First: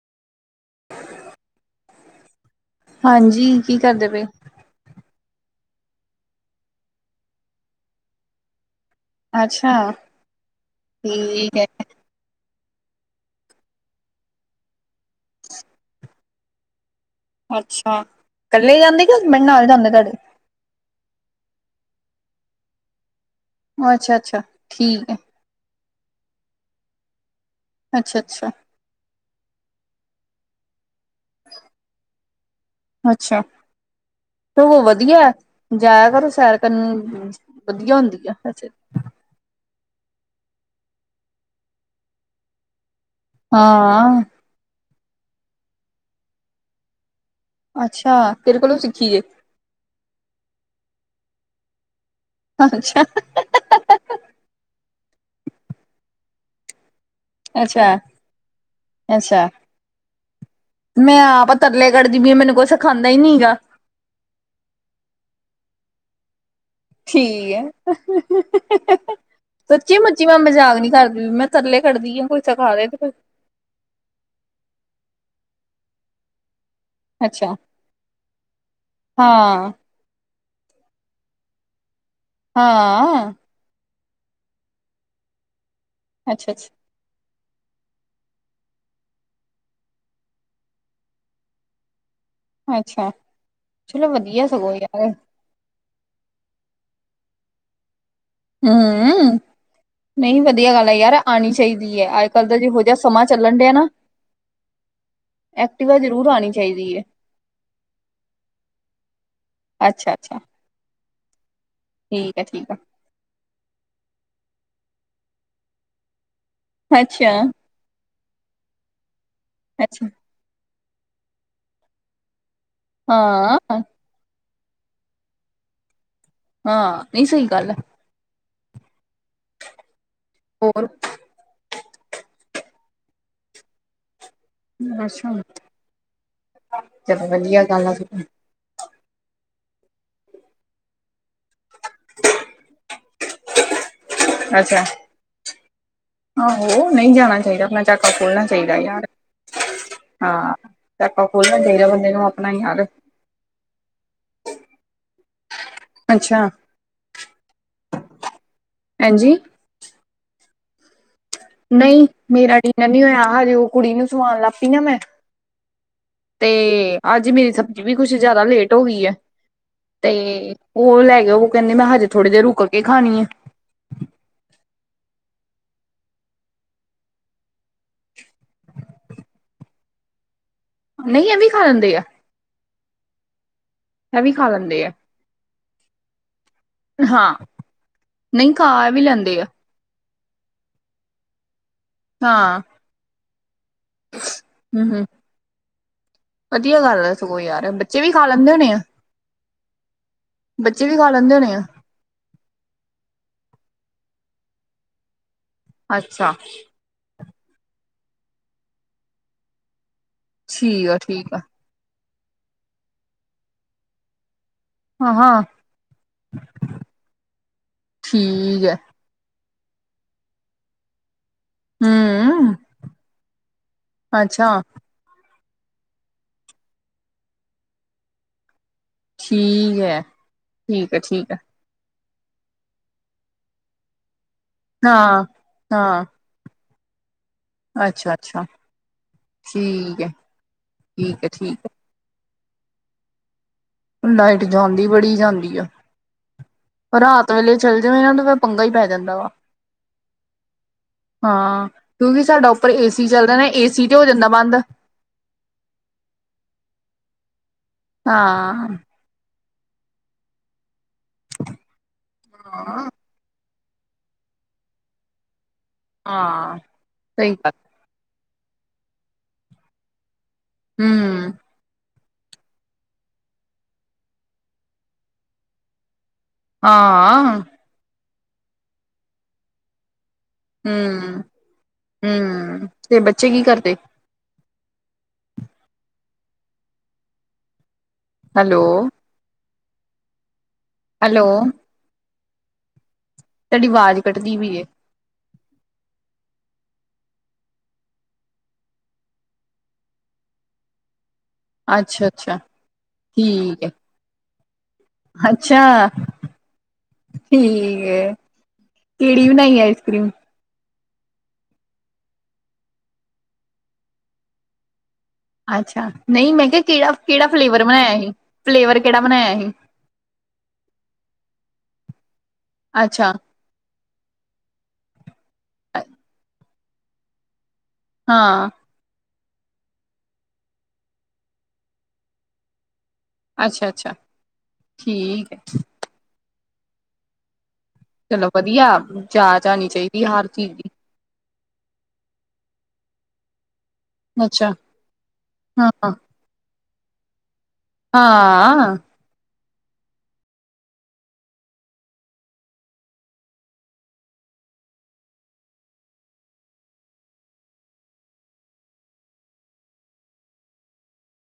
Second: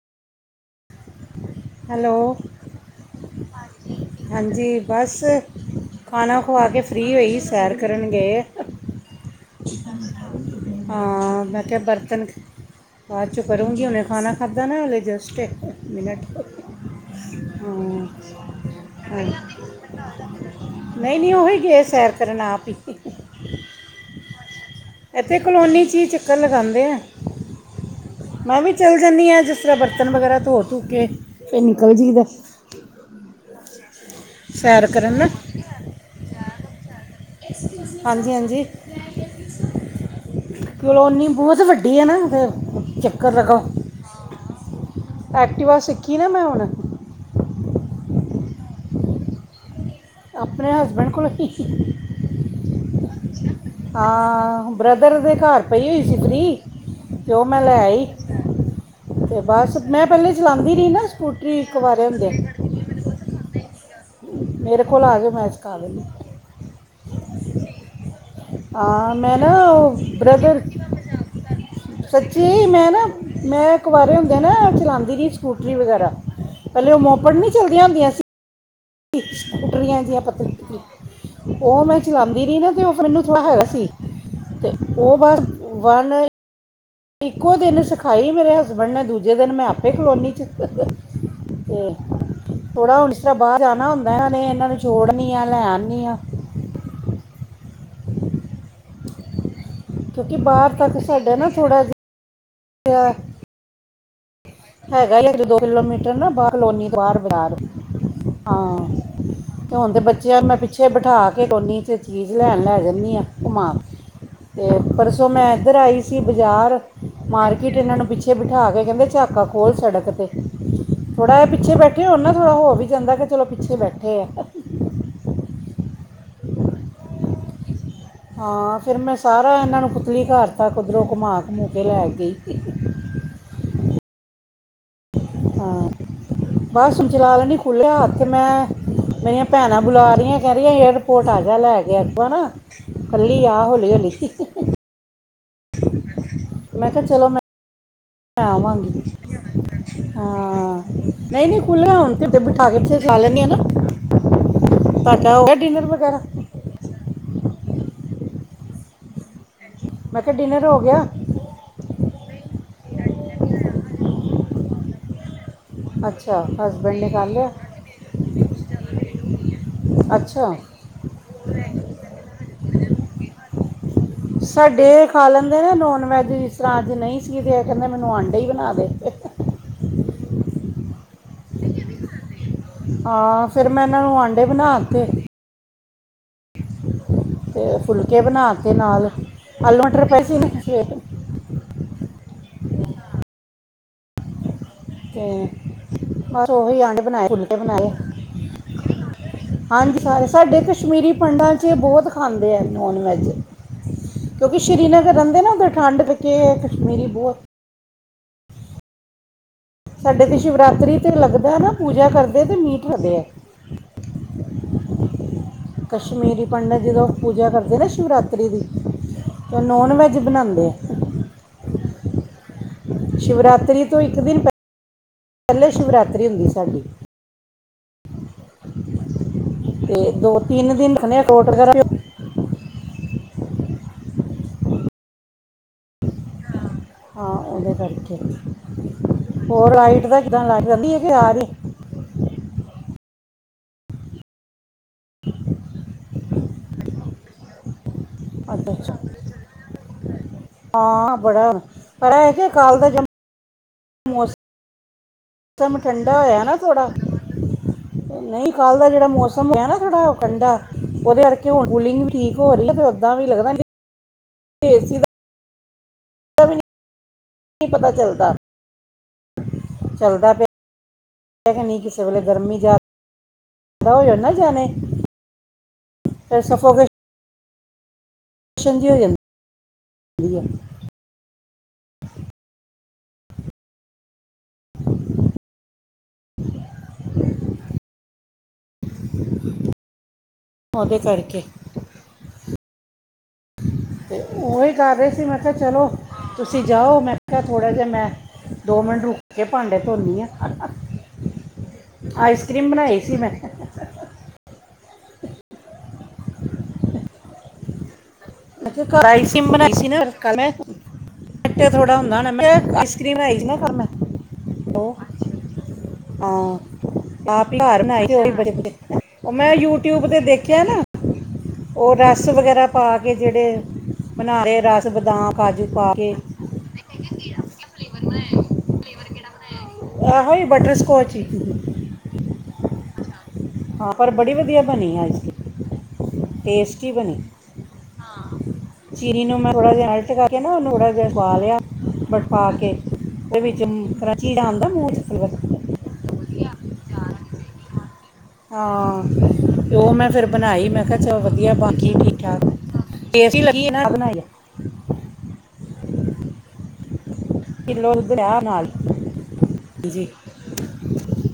Hello ਹਾਂਜੀ ਕੀ ਕਰਦੇ ਪਏਓ? ਹਾਂਜੀ ਬਸ ਖਾਣਾ ਖਵਾ ਕੇ ਫ੍ਰੀ ਹੋਈ ਸੈਰ ਕਰਨ ਗਏ ਆ, ਅੱਛਾ, ਹਾਂ ਠੀਕ ਮੈਂ ਹੈ, ਕੇਹਾ ਬਰਤਨ, ਬਾਅਦ ਚੋਂ ਕਰੂੰਗੀ ਹੁਣੇ ਖਾਣਾ ਖਾਧਾ ਨਾ ਹਲੇ ਜਸਟ ਇੱਕ ਮਿੰਟ, ਅੱਛਾ, ਹਾਂ ਕੱਲੇ ਜਾਂਦੇ ਕਿ ਹਾਂ। ਹਸਬੈਂਡ ਨਾਲ ਜਾਂਦੇ ਤਾਡੇ, ਨਹੀਂ -ਨਹੀਂ ਉਹੀ ਗਏ ਸੈਰ ਕਰਨ ਆਪ ਈ, ਅੱਛਾ -ਅੱਛਾ ਠੀਕ ਹੈ। ਇੱਥੇ ਕਲੋਨੀ 'ਚ ਹੀ ਚੱਕਰ ਲਗਾਂਦੇ ਆ, ਅੱਛਾ -ਅੱਛਾ ਚੱਲ ਜਾਂਣੀ ਆ, ਜਿਸ ਤਰ੍ਹਾਂ ਬਰਤਨ ਵਗੈਰਾ ਧੋ -ਧੂ ਕੇ ਫਿਰ ਨਿਕਲਦੀ ਆ ਬਸ, ਅੱਛਾ, ਤੇ ਸੈਰ ਕਰਨ ਨਾ ਵਧੀਆ ਜਾਇਆ ਘਰੋਂ ਸੈਰ ਕਰਨ, ਵਧੀਆ ਹੁੰਦੀ ਆ ਵੈਸੇ, ਹ ਕਲੋਨੀ ਬੋਤ ਵੱਡੀ ਆ ਨਾ, ਓਹ ਚੱਕਰ, ਹਾਂ ਐਕਟੀਵਾ ਸਿੱਖੀ ਨਾ ਮੈਂ ਹੁਣ, ਅੱਛਾ, ਕਿਦੇ ਕੋਲੋਂ ਸਿੱਖੀ ਏ, ਆਪਣੇ ਹਸਬੈਂਡ ਕੋਲ ਸੀਖੀ, ਅੱਛਾ, ਹਹ- ਹਾਂ ਬ੍ਰਦਰ ਦੇ ਘਰ ਪਈ ਹੋਈ ਸੀ, ਫਰੀ, ਤੇ ਉਹ ਮੈਂ ਲੈ ਅੱਛਾ। ਆਈ ਤੇ ਅੱਛਾ, ਬਸ ਮੈਂ ਪਹਿਲੇ, ਚਲਾਾਂਦੀ ਰਹੀ ਨਾ ਸਕੂਟਰੀ ਕੁਵਾਰੇ ਹੁੰਦੇਆ, ਖਾਂਦਾ ਹੀ ਨਹੀ ਹੈਗਾ, ਮੇਰੇ ਕੋਲ ਆ ਜਾਓ, ਮੈਂ ਸਿਖਾ ਦਿੰਦੀ ਆ, ਠੀਕ ਆ ਹ ਆ ਮੈਂ ਨਾ ਉਹ ਸੱਚੀ- ਮੁੱਚੀ ਮੈਂ ਬ੍ਰਦਰ ਮਜ਼ਾਕ ਨੀ ਕਰਦੀ ਮੈਂ, ਤਰਲੇ ਕੱਢਦੀਆ ਕੋਈ ਸੱਚੀ ਸਿਖਾਵੇ ਮੈਂ ਨਾ ਕਿਤੇ, ਮੈਂ ਕੁਆਰੇ ਓਨਦੇਆ ਚਲਾਂਦੀ ਰਈ ਸਕੂਟਰੀ ਵਗੈਰਾ, ਪੈਲੇ ਓ ਮੋਪੜ ਨੀ ਅੱਛਾ। ਚਲਦੀਆਂ ਓਂਦੀਆਂ ਸੀ ਹਾਂ, ਸਕੂਟਰੀਆਂ ਜੀਆਂ ਪਤਲੀ, ਓ ਮੈਂ ਚਲਾਂਦੀ ਰੀ ਨਾ ਤੇ ਓ ਫੇਰ ਮੈਨੂੰ ਹਾਂ, ਥੋੜ੍ਹਾ ਹੈਗਾ ਨੀ ਸੀ ਤੇ ਓ ਬਸ, ਵਨ ਅੱਛਾ ਅੱਛ ਇੱਕੋ ਦਿਨ ਸਖਾਈ ਮੇਰੇ ਹਸਬੈਂਡ ਨੇ ਦੂਜੇ ਦੇਨ ਮੈਂ ਆਪੇ ਕਲੋਨੀ ਚ। ਤੇ, ਅੱਛਾ। ਥੋੜਾ ਅੱਛਾ। ਹੋਣ ਇਸ ਤਰਾ ਬਾਰ ਜਾਨਾ ਚਲੋ ਓਂਦੈ ਇਣਾ ਨੇ ਵਧੀਆ ਇਨਾ ਸਗੋਂ ਨੂੰ ਯਾਰ ਛੋੜਨੀ ਆ ਲੈ ਆਨੀ ਆ। ਹੂੰ, ਕਿਉਂਕਿ ਨਈ ਵਦੀਆ ਬਾਹਰ ਗਾੱਲ ਐ ਤੱਕ ਯਾਰ ਸਾਡੇ ਨਾ ਆਨੀ ਥੋੜਾ ਚਾਈਦੀ ਐ ਆ ਕੱਲ ਦਾ ਜੀ ਹੋ ਜਾਹਾ ਜਿਹਾ ਸਮਾਂ ਚੱਲਨ ਡੇਐ ਨਾ ਹੈਗਾ ਈ ਏਕ-ਦੋ ਐਕਟਿਵਾ ਕਿਲੋਮੀਟਰ ਜ਼ਰੂਰ ਨਾ ਬਾਰ ਆਣੀ ਕਲੋਨੀ ਚਾਹੀਦੀ ਤੋ ਹੈ ਬਾਰ ਬਜਾਰ। ਹਾਂ, ਤੇ ਹੋਨ ਤੇ ਅੱਛਾ ਅੱਛਾ ਬੱਚੇਆ ਨੂੰ ਮੈਂ ਪਿੱਛੇ ਬਠਾ ਕੇ ਕੋਨੀ ਚ ਚੀਜ ਠੀਕ ਹੈ ਲੈਨ ਠੀਕ ਹੈ ਲੈ ਜੱਨੀ ਆ। ਘੁੰਮਾ ਕੇ, ਤੇ ਪਰਸੋ ਮੈਂ ਐਦਰ ਆਈ ਸੀ ਬਜਾਰ ਅੱਛਾ ਮਾਰਕ ਕਿੱਟ ਇਣਾ ਨੂੰ ਪਿੱਛੇ ਬਿਠਾ ਕੇ ਕੈਂਦੇ ਚਾਕਾ ਖੋਲ ਅੱਛਾ ਸੜਕ ਤੇ। ਥੋੜਾ ਜਾ ਪਿੱਛੇ ਬੈਠੇ ਹੋਨ ਨਾ ਥੋੜਾ ਹੋ ਵੀ ਜਾਂਦੈ ਕਿ ਚਲੋ ਹਾਂ ਪਿੱਛੇ ਬੈਠੇ ਐ। ਹਾਂ, ਨਈ ਸਈ ਗਾੱਲ ਐ। ਹਾਂ ਫੇਰ ਮੈਂ ਸਾਰਾ ਐਨਾ ਨੂੰ ਪੁਤਲੀ ਘਾੱਰ ਤੱਕ ਹੋਰ ਓਦਰੋ ਘੁਮਾ- ਘਮੁ ਕੇ ਲੈ ਕੇ ਗਈ ਸੀ। [inaudible] ਹਾਂ, ਬਸ ਚਲੋ ਚਲਾ ਲੈਨੀ ਵਧੀਆ ਗੱਲ ਆ ਖੁੱਲੇਯਾ ਸਗੋਂ ਹਾੱਥ ਮੈਂ। ਮੇਰੀਆਂ ਪੈਨਾ ਬੁਲਾ ਰਈਐ ਕੈਰੀਐ ਏਯਰਪੋਰਟ ਆ ਜਾ ਲੈਕੇ [unintelligible] ਨਾ। ਕੱਲੀ ਆ ਹੌਲੀ-ਹੌਲੀ। ਅੱਛਾ, ਮੈਂ ਆਹੋ ਕਿਹਾ ਨਈ ਚਲੋ ਜਾਣਾ ਚਾਈਦਾ ਅਪਨਾ ਮੈਂ ਆਵਾਂਗੀ, ਹਾਂ ਚਾਕਾ ਖੋਲਣਾ ਨਈ-ਨਈ ਖੁੱਲ ਚਾਹੀਦਾ ਗੇ ਬੰਦੇ ਹੁਨ ਨੂੰ ਤੇ [unintelligible] ਆਪਣਾ ਬਿਠਾ ਕੇ ਯਾਰ ਚ ਚਲਾ ਲੈਨੀ ਆ ਨਾ, ਤਾਡਾ ਓ ਗਯਾ ਡਿਨਰ ਵ ਅੱਛਾ, ਪੈਨ ਜੀ ਮੈਂ ਕਯਾ ਡਿਨਰ ਓ ਗਯਾ। ਨਈ, ਮੇਰਾ ਡਿਨਰ ਨੀ ਓਯਾ ਹਜੇ ਓ ਕੁੜੀ ਨੂੰ ਸਵਾਨ ਲੱਗ ਪੀ ਨਾ ਮੈਂ। ਅੱਛਾ ਹਸਬੰਡ ਤੇ, ਨੇ ਕਰ ਆੱਜ ਮੇਰੀ ਲਿਆ ਸਬਜ਼ੀ ਵੀ ਕੁੱਛ ਜਾਦਾ ਲੇਟ ਓ ਗੀ‌ ਐ। ਤੇ ਅੱਛਾ ਓ ਲੈਗੇਆਂ, ਓ ਕੈਂਦੇ ਮੈਂ ਹਜੇ ਥੋੜੀ ਦੇਰ ਰੁਕ ਕੇ ਖਾਨੀ ਏ। ਸਾਡੇ ਖਲੈਂਦੇ ਨੇ ਨੋਨ ਵੈਜ ਜਿਸ ਤਰਾ ਆੱਜ ਨਈ ਸੀ ਤੇ ਐ ਕੈਂਦੇ ਮੈਨੂੰ ਆਂਡੇ ਈ ਬਣਾ ਦੇ। ਨਈ ਐਵੀ ਖਾ ਲੈਂਦੇ ਆ। ਹਾਂ ਫੇਰ ਮੈਂ ਏਨਾ ਨੂੰ ਇਹ ਵੀ ਆਂਡੇ ਖਾ ਲੈਂਦੇ ਆ ਬਨਾਤੇ ਹਾਂ ਤੇ ਫੁਲਕੇ ਬਨਾ ਨਹੀਂ ਖਾ ਤੇ ਇਹ ਵੀ ਨਾਲ, ਲੈਂਦੇ ਆ ਆਲੂ ਮਟਰ ਪਏ ਸੀ ਨਾ ਸਵੇ ਹਾਂ, ਹੂੰ। [inaudible] ਹੈ ਸਗੋਂ ਯਾਰ ਬੱਚੇ ਵੀ ਖਾ ਲੈਂਦੇ ਹੋਣੇ ਆ ਹਾਂਜੀ ਸਾਰੇ ਸਾਡੇ ਬੱਚੇ ਵੀ ਖਾ ਕਸ਼ਮੀਰੀ ਲੈਂਦੇ ਹੋਣੇ ਪਂਡਾ ਆ ਚ ਬੋਤ ਖਾਂਦੇ ਐ ਨੋਨ ਵੈਜ, ਕਯੋਕਿ ਸ਼ੀਰੀਨਗਰ ਰੈਂਦੈ ਨਾ ਓਦਰ ਠੰਡ ਅੱਛਾ [unintelligible] ਮੇਰੀ ਬੋਤ ਸਾਡੇ ਇਥੇ ਠੀਕ ਸ਼ਿਵਰਾਤਰੀ ਆ ਤੇ ਠੀਕ ਆ ਲੱਗਦੈ ਨਾ ਪੂਜਾ ਕਰਦੇ ਤੇ ਮੀਟ [unintelligible] ਐ। ਹਾਂ ਹਾਂ ਕਸ਼ਮੀਰੀ ਪੰਡਤ ਜਦੋ ਪੂਜਾ ਕਰਦੇ ਨਾ ਸ਼ਿਵਰਾਤਰੀ ਦੀ ਠੀਕ ਹੈ ਐ ਨੋਨ ਵੈਜ ਬਨਾਦੇ ਐ। ਹੂੰ। ਸ਼ਿਵਰਾਤਰੀ ਤੋ ਇੱਕ ਦਿਨ ਪੈਲੇ ਸ਼ਿਵਰਾਤਰੀ ਓਂਦੀ ਏ ਸਾਡੀ। ਠੀਕ ਹੈ ਤੇ ਦੋ-ਤਿੰਨ ਠੀਕ ਦਿਨ ਹੈ ਠੀਕ ਹੈ [unintelligible] [inaudible] ਹਾਂ ਓਦੇ ਅੱਛਾ ਕਾਰਕੇ, ਅੱਛਾ ਹੋਰ ਠੀਕ ਲਾਈਟ ਹੈ ਦਾ ਕਿੱਦਾ ਲਾਈਟ ਜਾਂਦੀ ਏ ਕੇ ਠੀਕ ਹੈ ਆ ਗੀ। ਠੀਕ ਲਾਈਟ ਜਾਂਦੀ, ਬੜੀ ਜਾਂਦੀ ਆ, ਪਰ ਰਾਤ ਵੇਲੇ ਚੱਲ ਜਾਵੇ ਪੰਗਾ ਹੀ, ਅੱਛਾ ਪੈ ਅੱਛਾ ਜਾਂਦਾ ਵਾ। ਬੜਾ ਹਾਂ, ਪਰ ਕਿਉਂਕਿ ਇਹ ਹੈ ਕਿ ਸਾਡਾ ਉੱਪਰ ਕਾਲ ਦਾ ਏਸੀ ਜਿਹੜਾ ਚੱਲਦਾ ਹੈ ਨਾ, ਏਸੀ ਤੇ ਹੋ ਜਾਂਦਾ ਬੰਦ। ਮੌਸਮ ਠੰਡਾ ਹੋਇਆ ਨਾ ਥੋੜਾ, ਨਹੀਂ ਹਾਂ ਕਲਦਾ ਜਿਹੜਾ ਮੌਸਮ [unintelligible] ੳਹਦੇ ਕਰਕੇ ਕੂਲਿੰਗ ਠੀਕ ਹੋ ਰਹੀ ਹਾਂ। ਏ ਸੀ ਦਾ ਵੀ ਹਾਂ, ਸਹੀ ਨਹੀਂ ਪਤਾ ਚੱਲਦਾ [inaudible] ਚਲਦਾ ਪਿਆ ਹਮ [inaudible] ਫਿਰ ਸਫੋਕੇਸ਼ਨ ਹਾਂ [inaudible] ਹਮ, ਹਮ, ਤੇ ਬੱਚੇ ਕੀ ਕਰਦੇ? ਹੈਲੋ ਉਹਦੇ ਹੈਲੋ ਕਰਕੇ ਤੁਹਾਡੀ ਆਵਾਜ਼ ਤੇ ਕੱਟਦੀ ਪਈ ਏ ਉਹੀ ਕਰ ਰਹੇ ਸੀ, ਮੈਂ ਕਿਹਾ ਚਲੋ ਤੁਸੀਂ ਜਾਓ ਮੈਂ ਕਿਹਾ ਥੋੜ੍ਹਾ ਜਿਹਾ ਮੈਂ- ਦੋ ਮਿੰਟ ਰੁੱਖ ਕੇ, ਭਾਂਡੇ ਧੋਨੀ ਆ। ਅੱਛਾ ਅੱਛਾ ਆਈਸ ਕ੍ਰੀਮ ਬਣਾਈ ਸੀ ਮੈਂ ਠੀਕ ਹੈ ਅੱਛਾ, ਠੀਕ ਹੈ। [unintelligible] ਕਰ ਕਿਹੜੀ ਆਈਸਕਰੀਮ ਬਣਾਈ ਆਈਸ ਸੀ ਨਾ। ਕਰ੍ਰੀਮ [unintelligible] ਕਲ ਮੈਂ [inaudible] [inaudible] ਕਿਹਾ ਨਾ ਅੱਛਾ ਨਹੀਂ ਮੈਂ ਕਿਹਾ ਕਿਹੜਾ ਕਿਹੜਾ ਫਲੇਵਰ ਬਣਾਇਆ ਸੀ ਫਲੇਵਰ ਕਿਹੜਾ ਬਣਾਇਆ ਸੀ ਉਹ ਰਸ ਵਗੈਰਾ ਪਾ ਅੱਛਾ ਕੇ ਜਿਹੜੇ ਬਣਾ ਰਹੇ, ਰਸ, ਬਦਾਮ, ਕਾਜੂ ਪਾ ਕੇ ਹਾਂ ਆ ਹੋ, ਇਹ ਬਟਰਸਕੋਚ ਈ ਅੱਛਾ ਹਾਂ ਅੱਛਾ ਪਰ ਬੜੀ ਵਧੀਆ ਬਣੀ ਅੱਜ, ਠੀਕ ਟੇਸਟੀ ਬਣੀ ਚਲੋ ਵਧੀਆ ਚੀਨੀ ਨੂੰ ਜਾਚ ਮੈਂ ਆਣੀ ਥੋੜ੍ਹਾ ਜਿਹਾ ਚਾਹੀਦੀ ਮੈਲਟ ਹਰ ਕਰਕੇ ਚੀਜ਼ ਨਾ, ਦੀ ਉਹਨੂੰ ਥੋਹੜਾ ਜਿਹਾ ਪਾ ਲਿਆ। ਵੜ ਪਾ ਕੇ, ਉਹਦੇ ਵਿੱਚ ਚੀਜ਼ ਅੱਛਾ ਆਉਂਦਾ ਮੂੰਹ ਫਵਰ ਹਾਂ [unintelligible] ਹਾਂ। ਹਾਂ, ਉਹ ਮੈਂ ਫਿਰ ਬਣਾਈ ਮੈਂ ਕਿਹਾ ਚਲੋ ਵਧੀਆ ਬਣਗੀ ਠੀਕ ਠਾਕ। ਤੇਹ ਹੀ ਲੱਗੀ, ਇਹ ਬਣਾਈ। ਹ [unintelligible] ਕਿੱਲੋ ਉਧਰ ਨਾਲ, ਜੀ।